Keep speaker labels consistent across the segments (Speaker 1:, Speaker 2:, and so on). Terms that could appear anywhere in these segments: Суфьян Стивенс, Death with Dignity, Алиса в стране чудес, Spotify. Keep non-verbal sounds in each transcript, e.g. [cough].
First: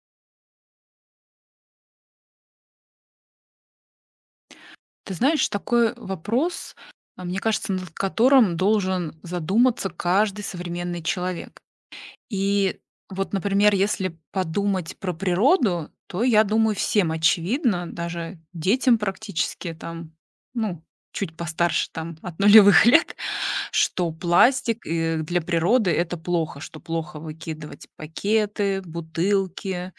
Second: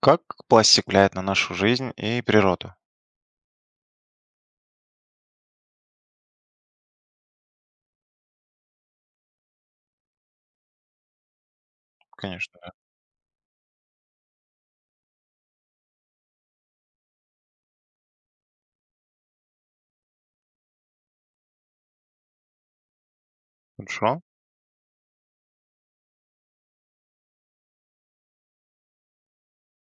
Speaker 1: Как пластик влияет на нашу жизнь и природу?
Speaker 2: Ты знаешь, такой вопрос, мне кажется, над которым должен задуматься каждый современный человек.
Speaker 1: Конечно,
Speaker 2: И вот, например, если подумать про природу, то, я думаю, всем очевидно, даже детям практически там, ну, чуть постарше там от нулевых [laughs] лет, что
Speaker 1: хорошо.
Speaker 2: пластик для природы это плохо, что плохо выкидывать пакеты, бутылки.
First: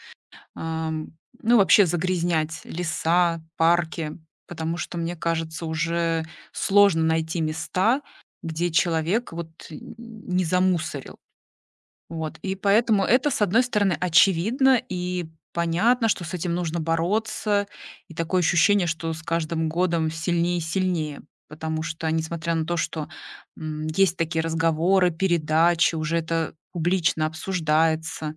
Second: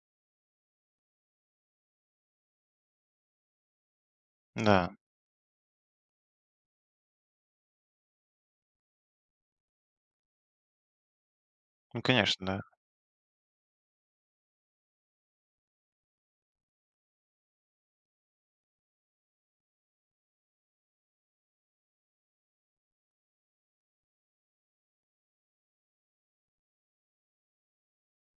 Speaker 2: Ам, ну, вообще загрязнять леса, парки, потому
Speaker 1: Да,
Speaker 2: что, мне кажется, уже сложно найти места, где человек вот н не замусорил.
Speaker 1: ну,
Speaker 2: Вот,
Speaker 1: конечно,
Speaker 2: и
Speaker 1: да.
Speaker 2: поэтому это, с одной стороны, очевидно и понятно, что с этим нужно бороться, и такое ощущение, что с каждым годом сильнее и сильнее. Потому что, несмотря на то, что есть такие разговоры, передачи, уже это публично обсуждается,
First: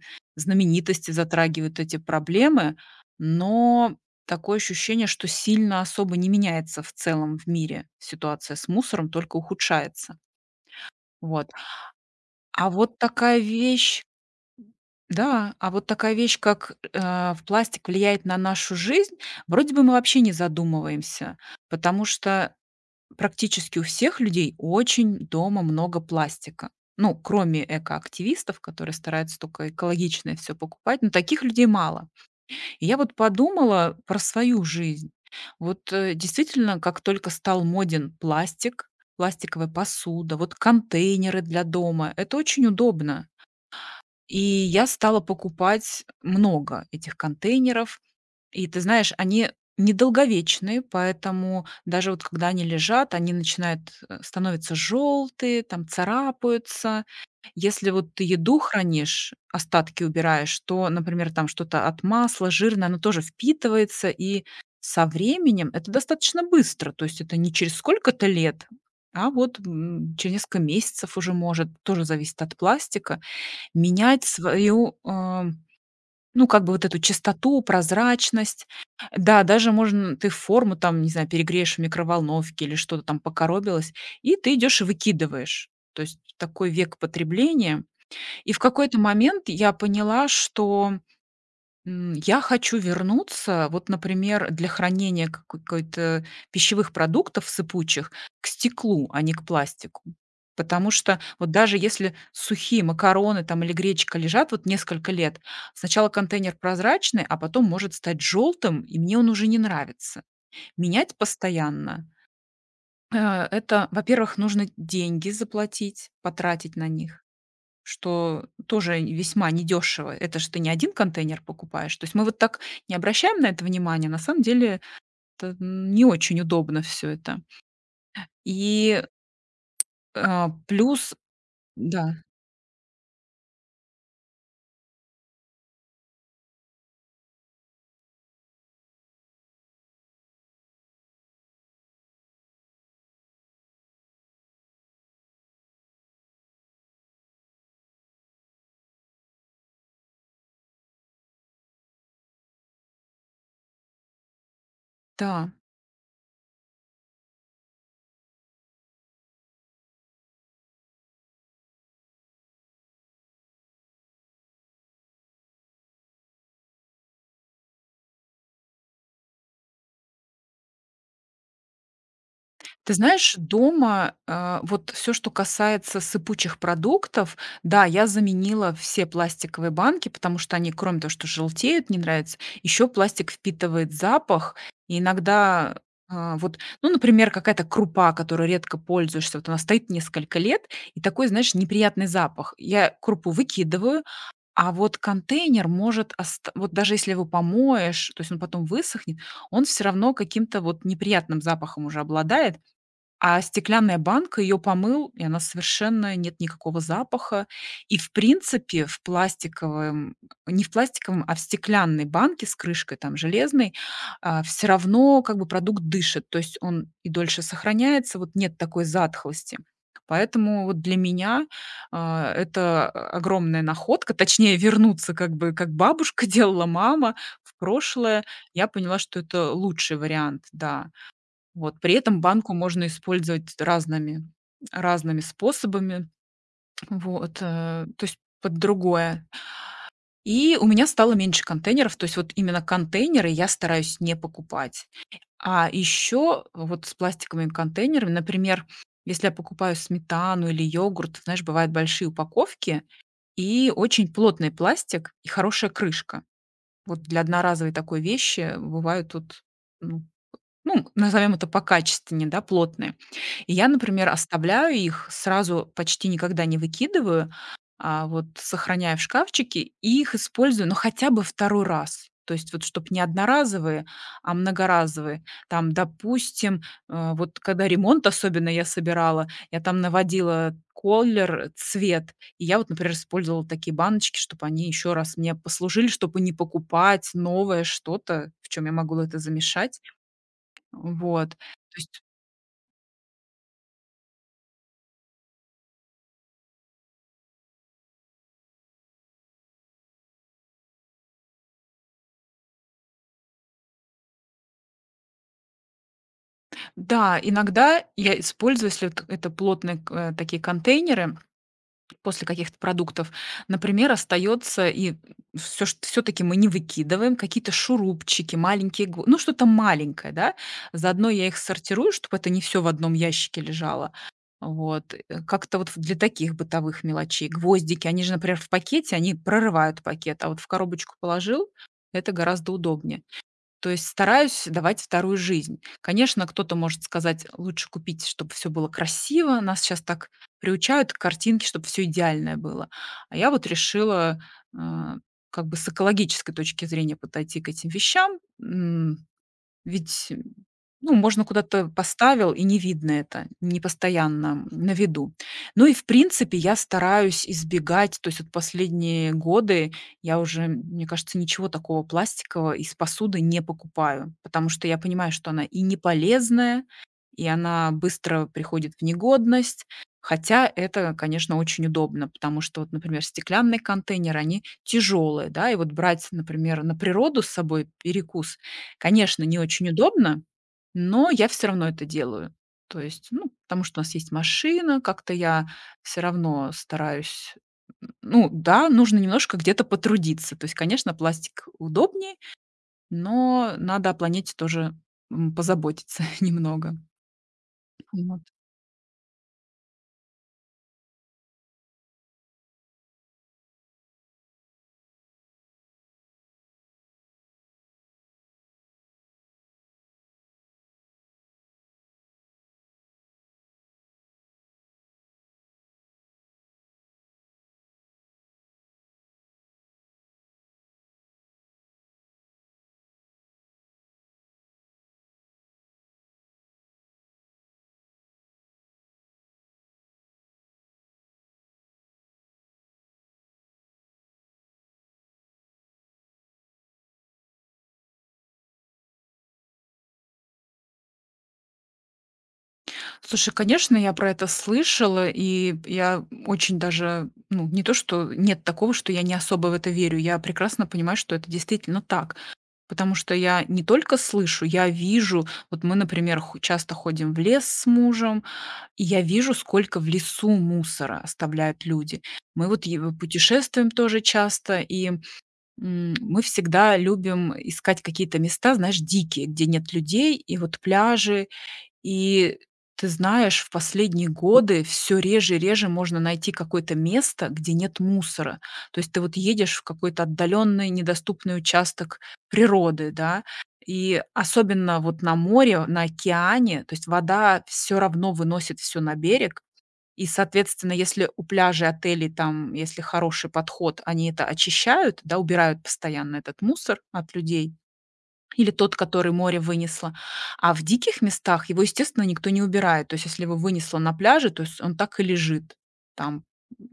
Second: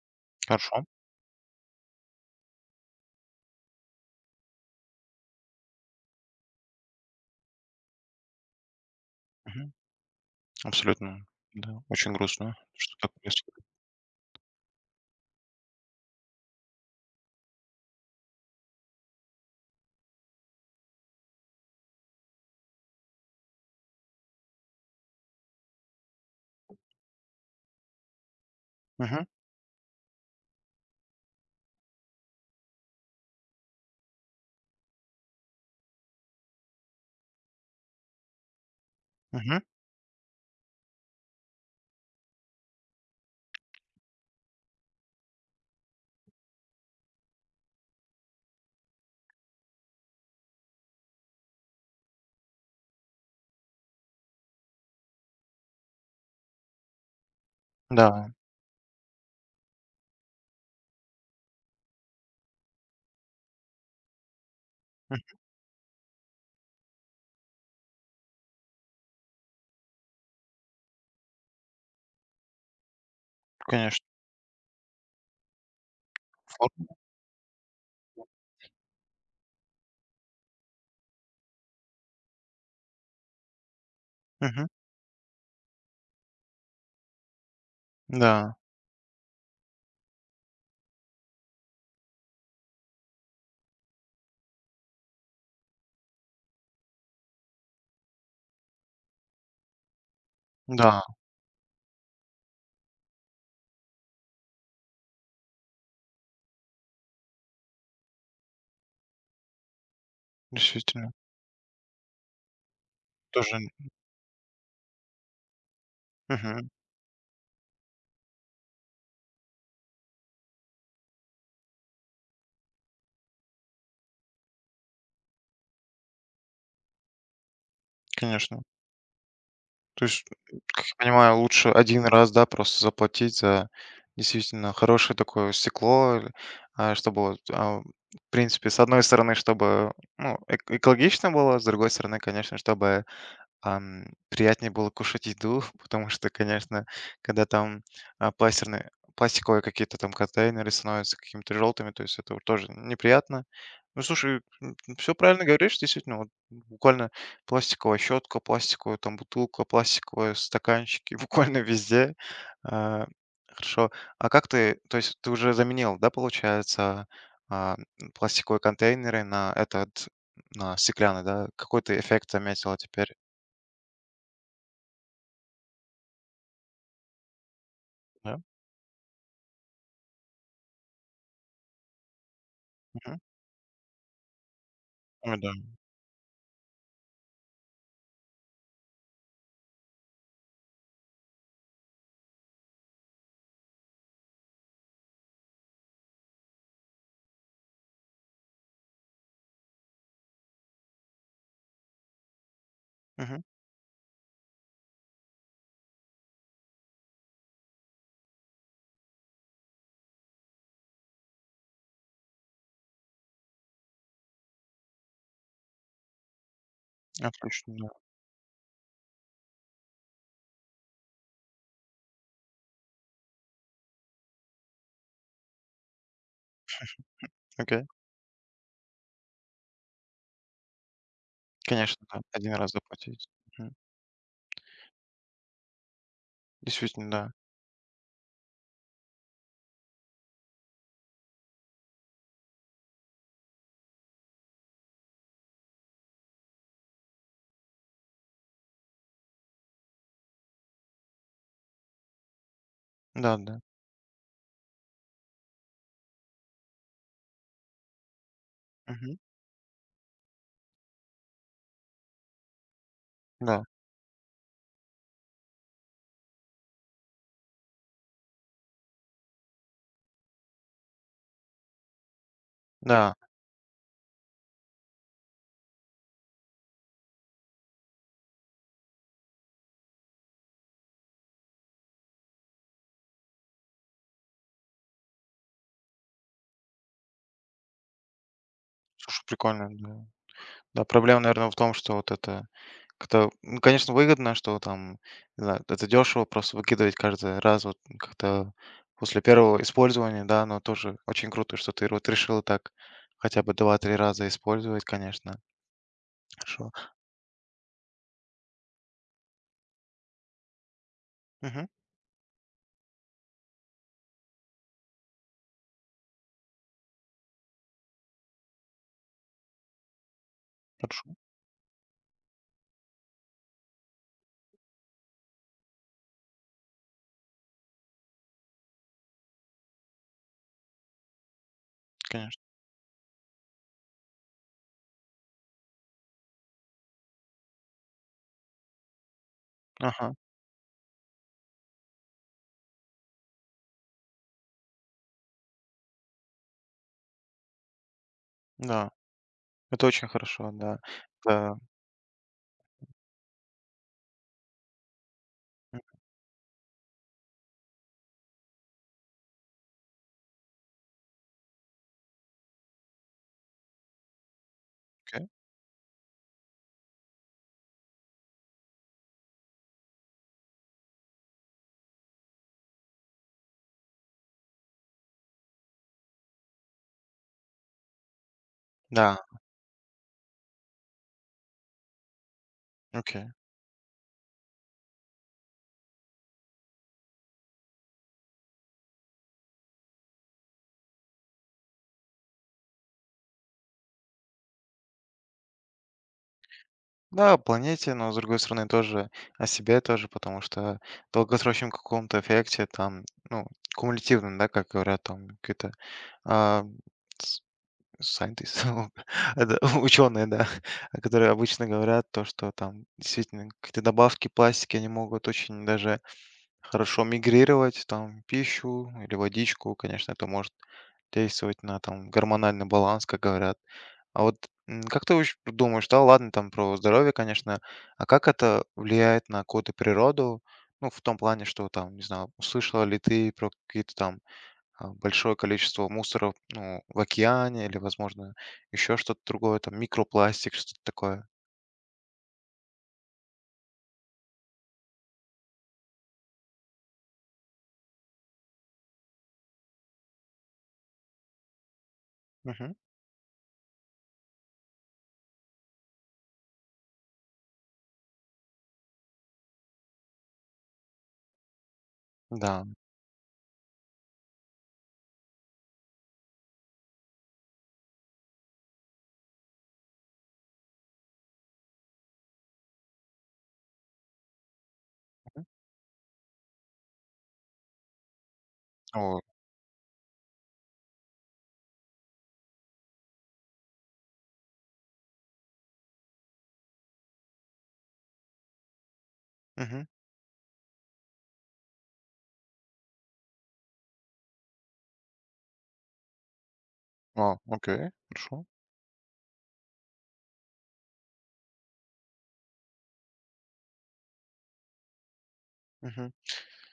Speaker 1: Хорошо.
Speaker 2: знаменитости затрагивают эти проблемы, но такое ощущение, что сильно особо не меняется в целом в мире ситуация с мусором, только
Speaker 1: Мгм.
Speaker 2: ухудшается.
Speaker 1: Абсолютно.
Speaker 2: Вот.
Speaker 1: Да, очень грустно,
Speaker 2: А
Speaker 1: что
Speaker 2: вот
Speaker 1: так
Speaker 2: такая
Speaker 1: происходит.
Speaker 2: вещь, как, в пластик влияет на нашу жизнь, вроде бы мы вообще не задумываемся, потому что практически у всех людей очень дома много пластика. Ну, кроме экоактивистов, которые
Speaker 1: Мгм,
Speaker 2: стараются только экологичное все покупать, но таких людей мало. И я вот подумала про свою жизнь. Вот, действительно, как только стал моден пластик,
Speaker 1: мгм.
Speaker 2: пластиковая посуда, вот контейнеры для дома — это очень удобно. И я стала покупать много этих контейнеров. И ты знаешь, они недолговечные, поэтому даже вот когда они лежат, они начинают становятся желтые, там царапаются. Если вот ты
Speaker 1: Да,
Speaker 2: еду хранишь, остатки убираешь, то, например, там что-то от масла жирное, оно тоже впитывается, и со
Speaker 1: м,
Speaker 2: временем это достаточно быстро, то есть это не через сколько-то лет, а вот через несколько месяцев уже может, тоже зависит от пластика,
Speaker 1: конечно,
Speaker 2: менять свою, ну, как бы вот
Speaker 1: форма.
Speaker 2: эту чистоту, прозрачность. Да, даже можно ты форму там, не знаю, перегреешь в микроволновке или что-то там покоробилось, и ты
Speaker 1: Мгм.
Speaker 2: идешь и выкидываешь. То есть такой век потребления. И
Speaker 1: Да,
Speaker 2: в какой-то момент я поняла, что, я хочу вернуться, вот, например, для хранения какой-то пищевых продуктов сыпучих к стеклу, а не к пластику. Потому
Speaker 1: да,
Speaker 2: что вот даже если сухие макароны там или гречка лежат вот несколько лет, сначала контейнер прозрачный, а потом может стать желтым и мне он уже не нравится.
Speaker 1: действительно,
Speaker 2: Менять постоянно,
Speaker 1: тоже,
Speaker 2: это, во-первых, нужно деньги заплатить,
Speaker 1: мгм,
Speaker 2: потратить на них. Что тоже весьма недешево. Это ж ты не один контейнер покупаешь. То есть мы вот так не обращаем на это внимания. На самом деле это не очень удобно все это.
Speaker 1: конечно.
Speaker 2: И,
Speaker 1: То есть, как я
Speaker 2: плюс.
Speaker 1: понимаю, лучше один
Speaker 2: Да,
Speaker 1: раз, да, просто заплатить за действительно хорошее такое стекло, чтобы вот, в принципе, с одной стороны, чтобы, ну, эк экологично было, с другой стороны, конечно, чтобы приятнее было кушать еду, [laughs] потому что, конечно, когда там а, пластирные, пластиковые какие-то там контейнеры становятся какими-то желтыми, то есть это вот тоже неприятно. Ну, слушай, все правильно
Speaker 2: да.
Speaker 1: говоришь, действительно, вот буквально пластиковая щетка, пластиковая там бутылка, пластиковые стаканчики, [laughs] буквально везде. А, хорошо. А как ты, то есть ты уже заменил, да, получается, а, пластиковые контейнеры на этот, на стеклянный, да? Какой ты эффект заметила
Speaker 2: Ты
Speaker 1: теперь?
Speaker 2: знаешь, дома, вот все, что касается сыпучих продуктов, да, я заменила все пластиковые банки, потому что они, кроме того, что желтеют, не нравится, еще
Speaker 1: Мгм.
Speaker 2: пластик впитывает запах. И
Speaker 1: Ой, да.
Speaker 2: иногда, вот, ну, например, какая-то крупа, которой редко пользуешься, вот она стоит несколько лет, и такой, знаешь, неприятный запах. Я крупу выкидываю, а вот контейнер может ост вот даже если его помоешь, то есть он потом высохнет, он все равно каким-то вот неприятным запахом уже обладает. А
Speaker 1: Мгм.
Speaker 2: стеклянная банка ее помыл, и она совершенно нет никакого запаха. И, в принципе, в пластиковом, не в пластиковом, а в стеклянной банке с крышкой, там, железной, все равно как бы продукт дышит, то есть он и дольше
Speaker 1: Отлично, да.
Speaker 2: сохраняется, вот нет такой затхлости. Поэтому вот для меня, это огромная находка. Точнее, вернуться как бы, как бабушка [laughs] делала, мама, в
Speaker 1: Окей.
Speaker 2: прошлое. Я поняла, что это лучший вариант, да. Вот. При
Speaker 1: Конечно, да.
Speaker 2: этом
Speaker 1: 1
Speaker 2: банку
Speaker 1: раз
Speaker 2: можно
Speaker 1: заплатить.
Speaker 2: использовать
Speaker 1: Мгм.
Speaker 2: разными способами.
Speaker 1: Действительно, да.
Speaker 2: Вот, то есть под другое. И у меня стало меньше контейнеров. То есть вот именно контейнеры я стараюсь не покупать. А еще вот с пластиковыми контейнерами, например, если я покупаю сметану или йогурт, знаешь, бывают большие упаковки
Speaker 1: Да-да.
Speaker 2: и очень плотный пластик и хорошая крышка. Вот для одноразовой такой вещи бывают
Speaker 1: Мгм.
Speaker 2: тут, ну, ну назовем это покачественнее, да, плотные. И
Speaker 1: Да.
Speaker 2: я, например, оставляю их, сразу почти никогда не выкидываю, а вот сохраняю в шкафчике и их использую, ну, хотя бы второй раз. То есть вот чтобы не
Speaker 1: Да.
Speaker 2: одноразовые, а многоразовые. Там, допустим, вот когда ремонт особенно я собирала, я там наводила колер, цвет. И я вот, например, использовала такие баночки, чтобы они еще раз мне послужили, чтобы не покупать новое что-то, в чем я могу это
Speaker 1: Слушай, прикольно,
Speaker 2: замешать.
Speaker 1: да. Да, проблема,
Speaker 2: Вот.
Speaker 1: наверное, в том,
Speaker 2: То
Speaker 1: что
Speaker 2: есть
Speaker 1: вот это как-то, ну, конечно, выгодно, что там, не знаю, это дешево просто выкидывать каждый раз вот как-то после первого использования, да, но тоже очень круто, что ты вот решила так хотя бы два-три раза использовать, конечно. Хорошо.
Speaker 2: Да, иногда я использую, если вот это плотные такие контейнеры
Speaker 1: Мгм.
Speaker 2: после каких-то продуктов, например, остается и все что таки мы не выкидываем, какие-то шурупчики, маленькие иглы, ну, что-то маленькое, да. Заодно
Speaker 1: Хорошо,
Speaker 2: я их сортирую, чтобы это не все в одном ящике лежало. Вот, как-то вот для таких бытовых мелочей. Гвоздики, они же, например, в пакете, они прорывают пакет, а вот в коробочку положил — это
Speaker 1: конечно.
Speaker 2: гораздо удобнее. То есть стараюсь давать вторую жизнь. Конечно, кто-то может сказать: «Лучше купить, чтобы все было красиво». Нас сейчас так
Speaker 1: Ага,
Speaker 2: приучают к картинке, чтобы все идеальное было. А я вот решила, а, как бы с экологической точки зрения подойти к этим вещам.
Speaker 1: да. Это очень
Speaker 2: Ведь,
Speaker 1: хорошо, да.
Speaker 2: ну, можно
Speaker 1: Да.
Speaker 2: куда-то поставил, и не видно это, не постоянно на виду. Ну и,
Speaker 1: М,
Speaker 2: в принципе, я стараюсь избегать, то есть вот последние годы я уже, мне кажется, ничего такого пластикового из посуды не покупаю, потому что я понимаю,
Speaker 1: окей.
Speaker 2: что она и не полезная, и она быстро приходит в негодность. Хотя это, конечно, очень удобно, потому что вот, например, стеклянные контейнеры, они тяжелые, да, и вот брать, например, на природу с собой перекус,
Speaker 1: Да,
Speaker 2: конечно, не очень удобно, но я все равно это делаю. То есть,
Speaker 1: окей.
Speaker 2: ну, потому что у нас есть машина, как-то я все равно стараюсь. Н ну да, нужно немножко где-то потрудиться. То есть, конечно, пластик удобнее, но надо о планете тоже, позаботиться [laughs] немного.
Speaker 1: Да, о планете, но с
Speaker 2: Вот.
Speaker 1: другой стороны тоже о себе тоже, потому что в долгосрочном каком-то эффекте там, ну, кумулятивно, да, как говорят там какие-то а, с- scientists, [laughs] это ученые, да, [laughs] которые обычно говорят то, что там действительно какие-то добавки пластики, они могут очень даже хорошо мигрировать, там, пищу или водичку, конечно, это может действовать на там гормональный баланс, как говорят. А вот, как ты вообще думаешь, да, ладно, там про здоровье, конечно, а как это влияет на какую-то природу? Ну, в том плане, что там, не знаю, услышала ли ты про какие-то там большое количество мусора, ну, в океане или, возможно, еще что-то другое, там микропластик, что-то такое.
Speaker 2: Слушай, конечно, я про это слышала, и я очень даже, ну, не то что нет такого, что я не особо в это верю, я прекрасно понимаю, что это действительно так.
Speaker 1: Мгм.
Speaker 2: Потому что я не только слышу, я вижу. Вот мы, например, хо часто ходим в лес с мужем, и я вижу, сколько в лесу мусора оставляют люди. Мы
Speaker 1: Да.
Speaker 2: вот путешествуем тоже часто, и, мы всегда любим искать какие-то места, знаешь, дикие, где нет людей, и вот пляжи, и ты знаешь, в последние годы все реже и реже можно найти какое-то место, где нет мусора. То есть ты вот
Speaker 1: О,
Speaker 2: едешь в какой-то отдаленный недоступный участок природы, да, и особенно вот на море, на океане, то есть вода все равно выносит все на берег.
Speaker 1: мгм.
Speaker 2: И, соответственно, если у пляжей, отелей, там, если хороший подход, они это очищают, да, убирают постоянно этот мусор от
Speaker 1: О,
Speaker 2: людей,
Speaker 1: окей, хорошо.
Speaker 2: или тот, который море вынесло. А в диких местах его, естественно, никто не убирает. То есть, если его вынесло на пляже, то есть он так и лежит
Speaker 1: Мгм.
Speaker 2: там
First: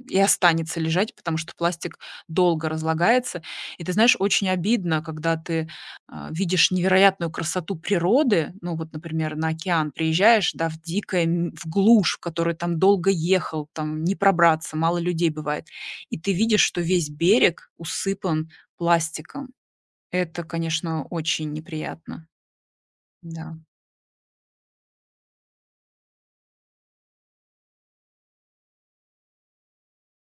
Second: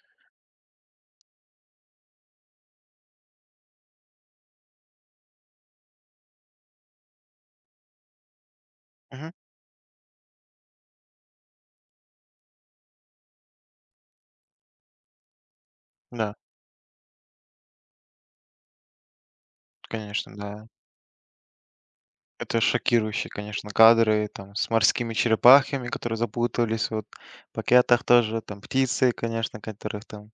Speaker 2: и останется лежать, потому что пластик долго разлагается. И ты знаешь, очень обидно, когда ты, видишь невероятную красоту природы. Ну вот,
Speaker 1: Мгм.
Speaker 2: например, на океан приезжаешь, да, в дикое, в глушь, в которой там долго ехал, там не пробраться, мало людей бывает. И ты
Speaker 1: Да,
Speaker 2: видишь, что весь берег усыпан пластиком.
Speaker 1: конечно,
Speaker 2: Это,
Speaker 1: да.
Speaker 2: конечно, очень неприятно.
Speaker 1: Это шокирующие,
Speaker 2: Да.
Speaker 1: конечно, кадры там с морскими черепахами, которые запутались вот в пакетах тоже, там птицы, конечно, которых там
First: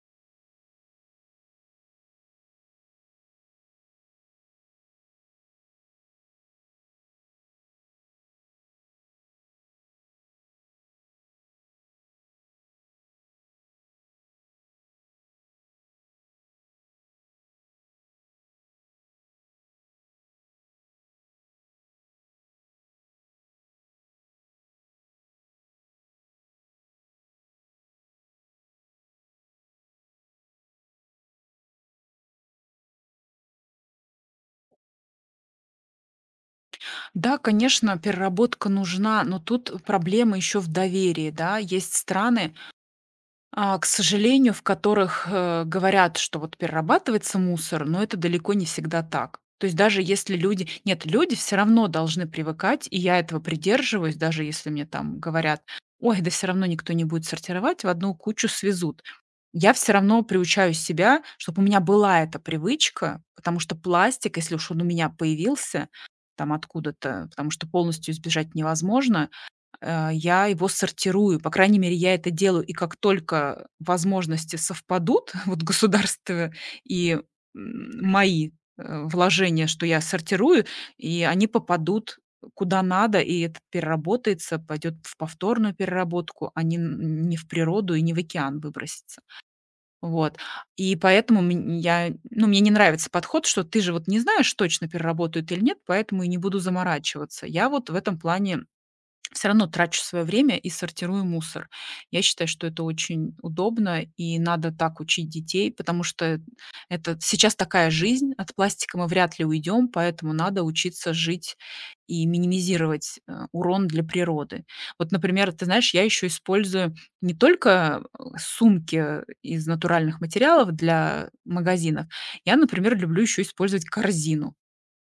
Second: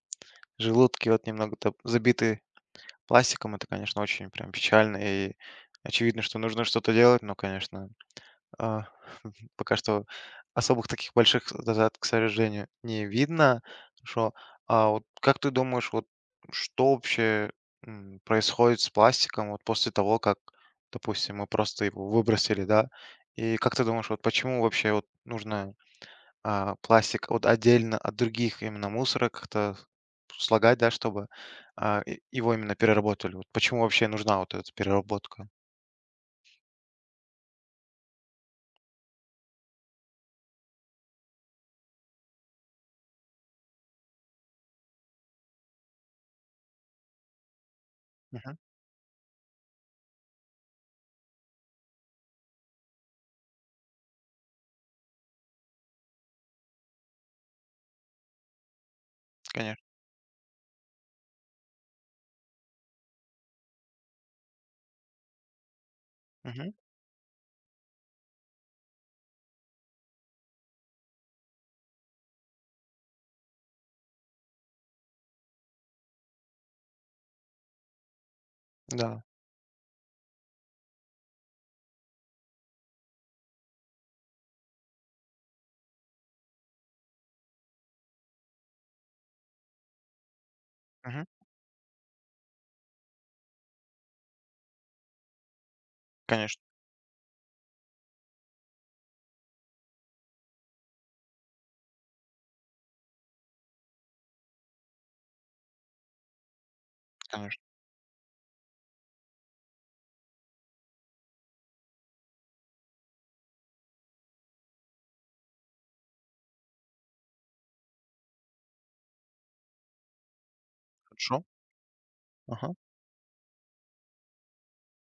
Speaker 1: желудки вот немного там забиты пластиком. Это, конечно, очень прям печально и очевидно, что нужно что-то делать, но, конечно, а, [laughs] пока что особых таких больших затрат, к сожалению, не видно. Хорошо. А вот как ты думаешь, вот что вообще происходит с пластиком вот после того, как, допустим, мы просто его выбросили, да? И как ты думаешь, вот почему вообще вот нужно пластик вот отдельно от других именно мусора как-то слагать, да, чтобы его именно переработали? Вот почему вообще нужна вот эта переработка?
Speaker 2: Да, конечно, переработка нужна, но тут проблема еще в доверии, да. Есть страны, к сожалению, в которых, говорят, что вот перерабатывается мусор, но это далеко
Speaker 1: Мгм.
Speaker 2: не всегда так. То есть даже если люди нет, люди все равно должны привыкать, и я этого придерживаюсь, даже если мне там говорят: «Ой, да все равно никто не будет сортировать, в одну кучу свезут». Я
Speaker 1: Конечно.
Speaker 2: все равно приучаю себя, чтобы у меня была эта привычка, потому что пластик, если уж он у меня появился там
Speaker 1: Мгм.
Speaker 2: откуда-то, потому что полностью избежать невозможно, я его сортирую. По крайней мере, я это делаю, и как только возможности совпадут, [laughs] вот государство и, мои,
Speaker 1: Да.
Speaker 2: вложения, что я сортирую, и они попадут куда надо, и это переработается, пойдет в повторную переработку, а не н не в природу и не в океан выбросится. Вот. И
Speaker 1: Мгм.
Speaker 2: поэтому мне не нравится подход, что ты же вот не знаешь точно, переработают или нет, поэтому и не буду
Speaker 1: Конечно,
Speaker 2: заморачиваться. Я вот в этом плане все равно трачу свое время и сортирую мусор. Я считаю, что это очень удобно, и надо так учить детей, потому что это сейчас
Speaker 1: конечно.
Speaker 2: такая жизнь, от пластика мы вряд ли уйдем, поэтому надо учиться жить и минимизировать, урон для природы. Вот, например, ты знаешь, я еще использую не только, сумки из натуральных материалов для
Speaker 1: Хорошо.
Speaker 2: магазинов, я,
Speaker 1: Ага.
Speaker 2: например, люблю еще использовать корзину.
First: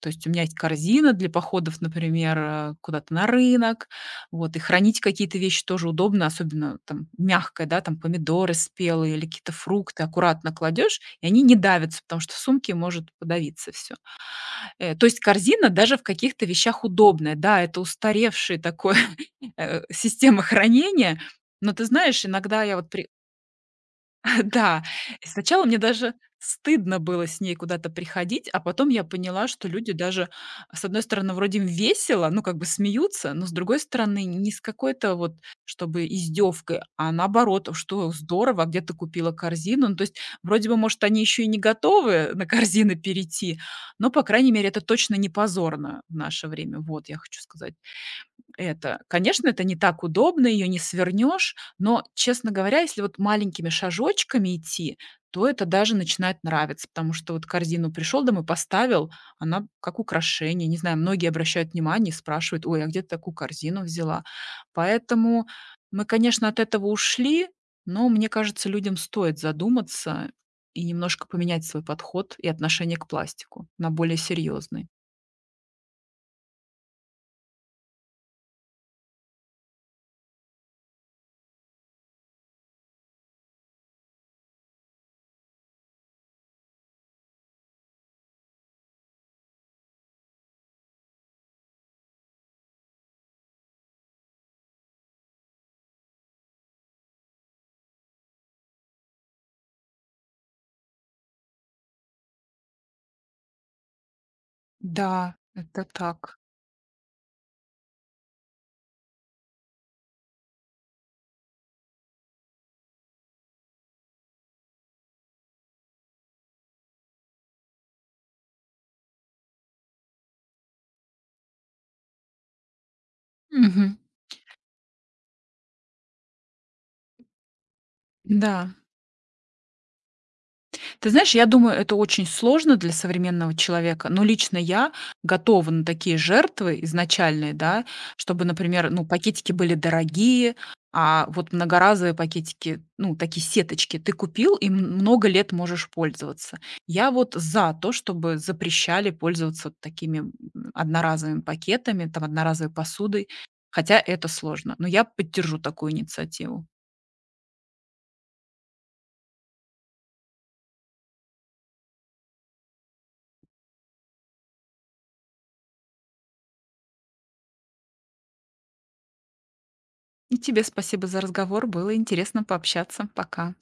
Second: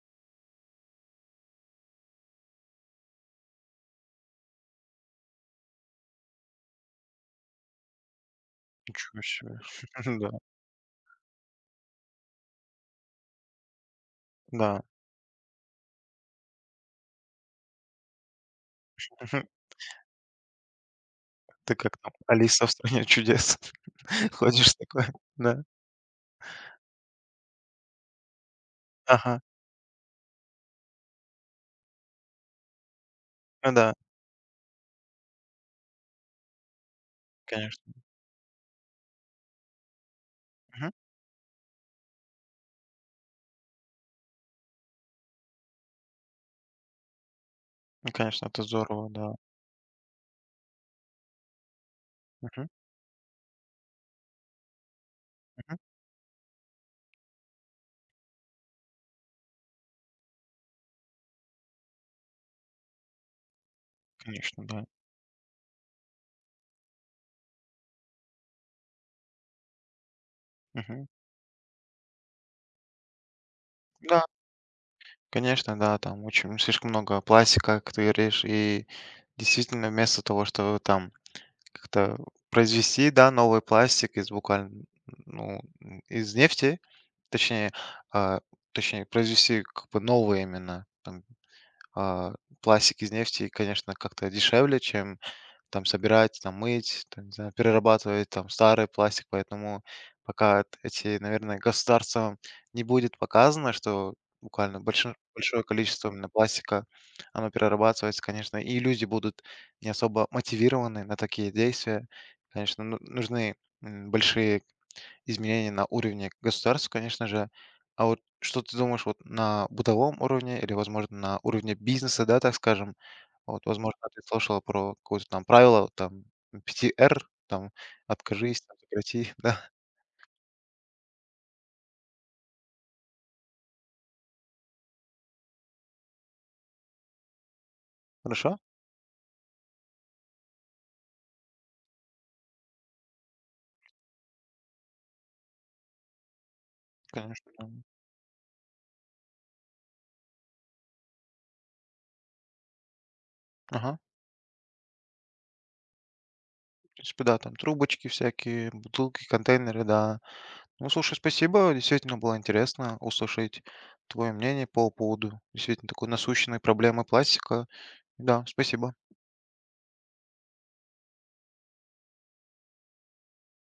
Speaker 2: То есть у меня есть корзина для походов, например, куда-то на рынок. Вот, и хранить какие-то вещи тоже удобно, особенно там мягкое, да, там помидоры спелые
Speaker 1: Ничего
Speaker 2: или какие-то
Speaker 1: себе.
Speaker 2: фрукты
Speaker 1: [laughs] Да,
Speaker 2: аккуратно кладешь, и они не давятся, потому что в сумке может подавиться всё.
Speaker 1: да.
Speaker 2: То есть корзина даже в каких-то вещах удобная. Да, это устаревшая такое,
Speaker 1: [laughs]
Speaker 2: [laughs] система хранения, но
Speaker 1: Ты
Speaker 2: ты
Speaker 1: как там
Speaker 2: знаешь, иногда
Speaker 1: Алиса в
Speaker 2: я вот
Speaker 1: стране
Speaker 2: при
Speaker 1: чудес? [laughs]
Speaker 2: [laughs]
Speaker 1: Ходишь
Speaker 2: да,
Speaker 1: такое,
Speaker 2: и
Speaker 1: да.
Speaker 2: сначала мне даже стыдно было с ней куда-то приходить, а потом я
Speaker 1: Ага.
Speaker 2: поняла, что люди даже, с одной стороны, вроде им весело, ну, как бы смеются, но, с
Speaker 1: Ну
Speaker 2: другой
Speaker 1: да,
Speaker 2: стороны, не с какой-то вот, чтобы издевкой, а наоборот,
Speaker 1: конечно.
Speaker 2: что здорово, а где ты купила корзину. Ну, то есть, вроде бы,
Speaker 1: Мгм.
Speaker 2: может, они еще и не готовы на корзины перейти, но, по крайней мере, это точно не позорно в наше время. Вот, я хочу сказать.
Speaker 1: Ну, конечно, это
Speaker 2: Это,
Speaker 1: здорово, да.
Speaker 2: конечно, это не так удобно, ее не свернешь, но, честно
Speaker 1: Мгм,
Speaker 2: говоря, если вот маленькими шажочками идти, то это
Speaker 1: мгм.
Speaker 2: даже начинает нравиться, потому что вот корзину пришел домой, поставил, она как украшение. Не знаю, многие обращают внимание и спрашивают: ой, а где ты такую корзину взяла?
Speaker 1: Конечно, да.
Speaker 2: Поэтому мы, конечно, от этого ушли, но мне кажется, людям стоит задуматься и
Speaker 1: Мгм.
Speaker 2: немножко поменять свой подход и отношение к пластику на более
Speaker 1: Да,
Speaker 2: серьезный.
Speaker 1: конечно, да, там очень слишком много пластика, как ты говоришь, и действительно вместо того, чтобы там как-то произвести, да, новый пластик из буквально, ну, из нефти, точнее, а, точнее, произвести как бы новые именно, там а, пластик из нефти, конечно, как-то дешевле, чем там собирать, там мыть, там, не знаю, перерабатывать там старый пластик, поэтому пока эти, наверное, государством не будет показано, что буквально большое,
Speaker 2: Да,
Speaker 1: большое
Speaker 2: это
Speaker 1: количество именно
Speaker 2: так.
Speaker 1: пластика, оно перерабатывается, конечно, и люди будут не особо мотивированы на такие действия. Конечно, нужны большие изменений на уровне государств, конечно же. А вот что ты думаешь вот на бытовом уровне или, возможно, на уровне бизнеса, да, так скажем? Вот,
Speaker 2: Мгм.
Speaker 1: возможно, ты слышала про какое-то там правило, там 5R, там откажись,
Speaker 2: Да.
Speaker 1: там, прекрати, [laughs] да.
Speaker 2: Ты знаешь, я думаю, это очень сложно для современного человека, но лично я готова на такие жертвы изначальные, да, чтобы,
Speaker 1: Хорошо?
Speaker 2: например, ну, пакетики были дорогие, а вот многоразовые пакетики, ну, такие сеточки, ты купил и много лет можешь пользоваться. Я вот
Speaker 1: Конечно,
Speaker 2: за
Speaker 1: там.
Speaker 2: то, чтобы запрещали пользоваться вот такими одноразовыми пакетами, там, одноразовой посудой,
Speaker 1: Ага.
Speaker 2: хотя это сложно, но я поддержу такую инициативу.
Speaker 1: В принципе, да, там трубочки всякие, бутылки, контейнеры, да. Ну, слушай, спасибо, действительно было интересно услышать твое мнение по поводу действительно такой насущной проблемы пластика. Да, спасибо.
Speaker 2: И тебе спасибо за разговор, было интересно пообщаться. Пока.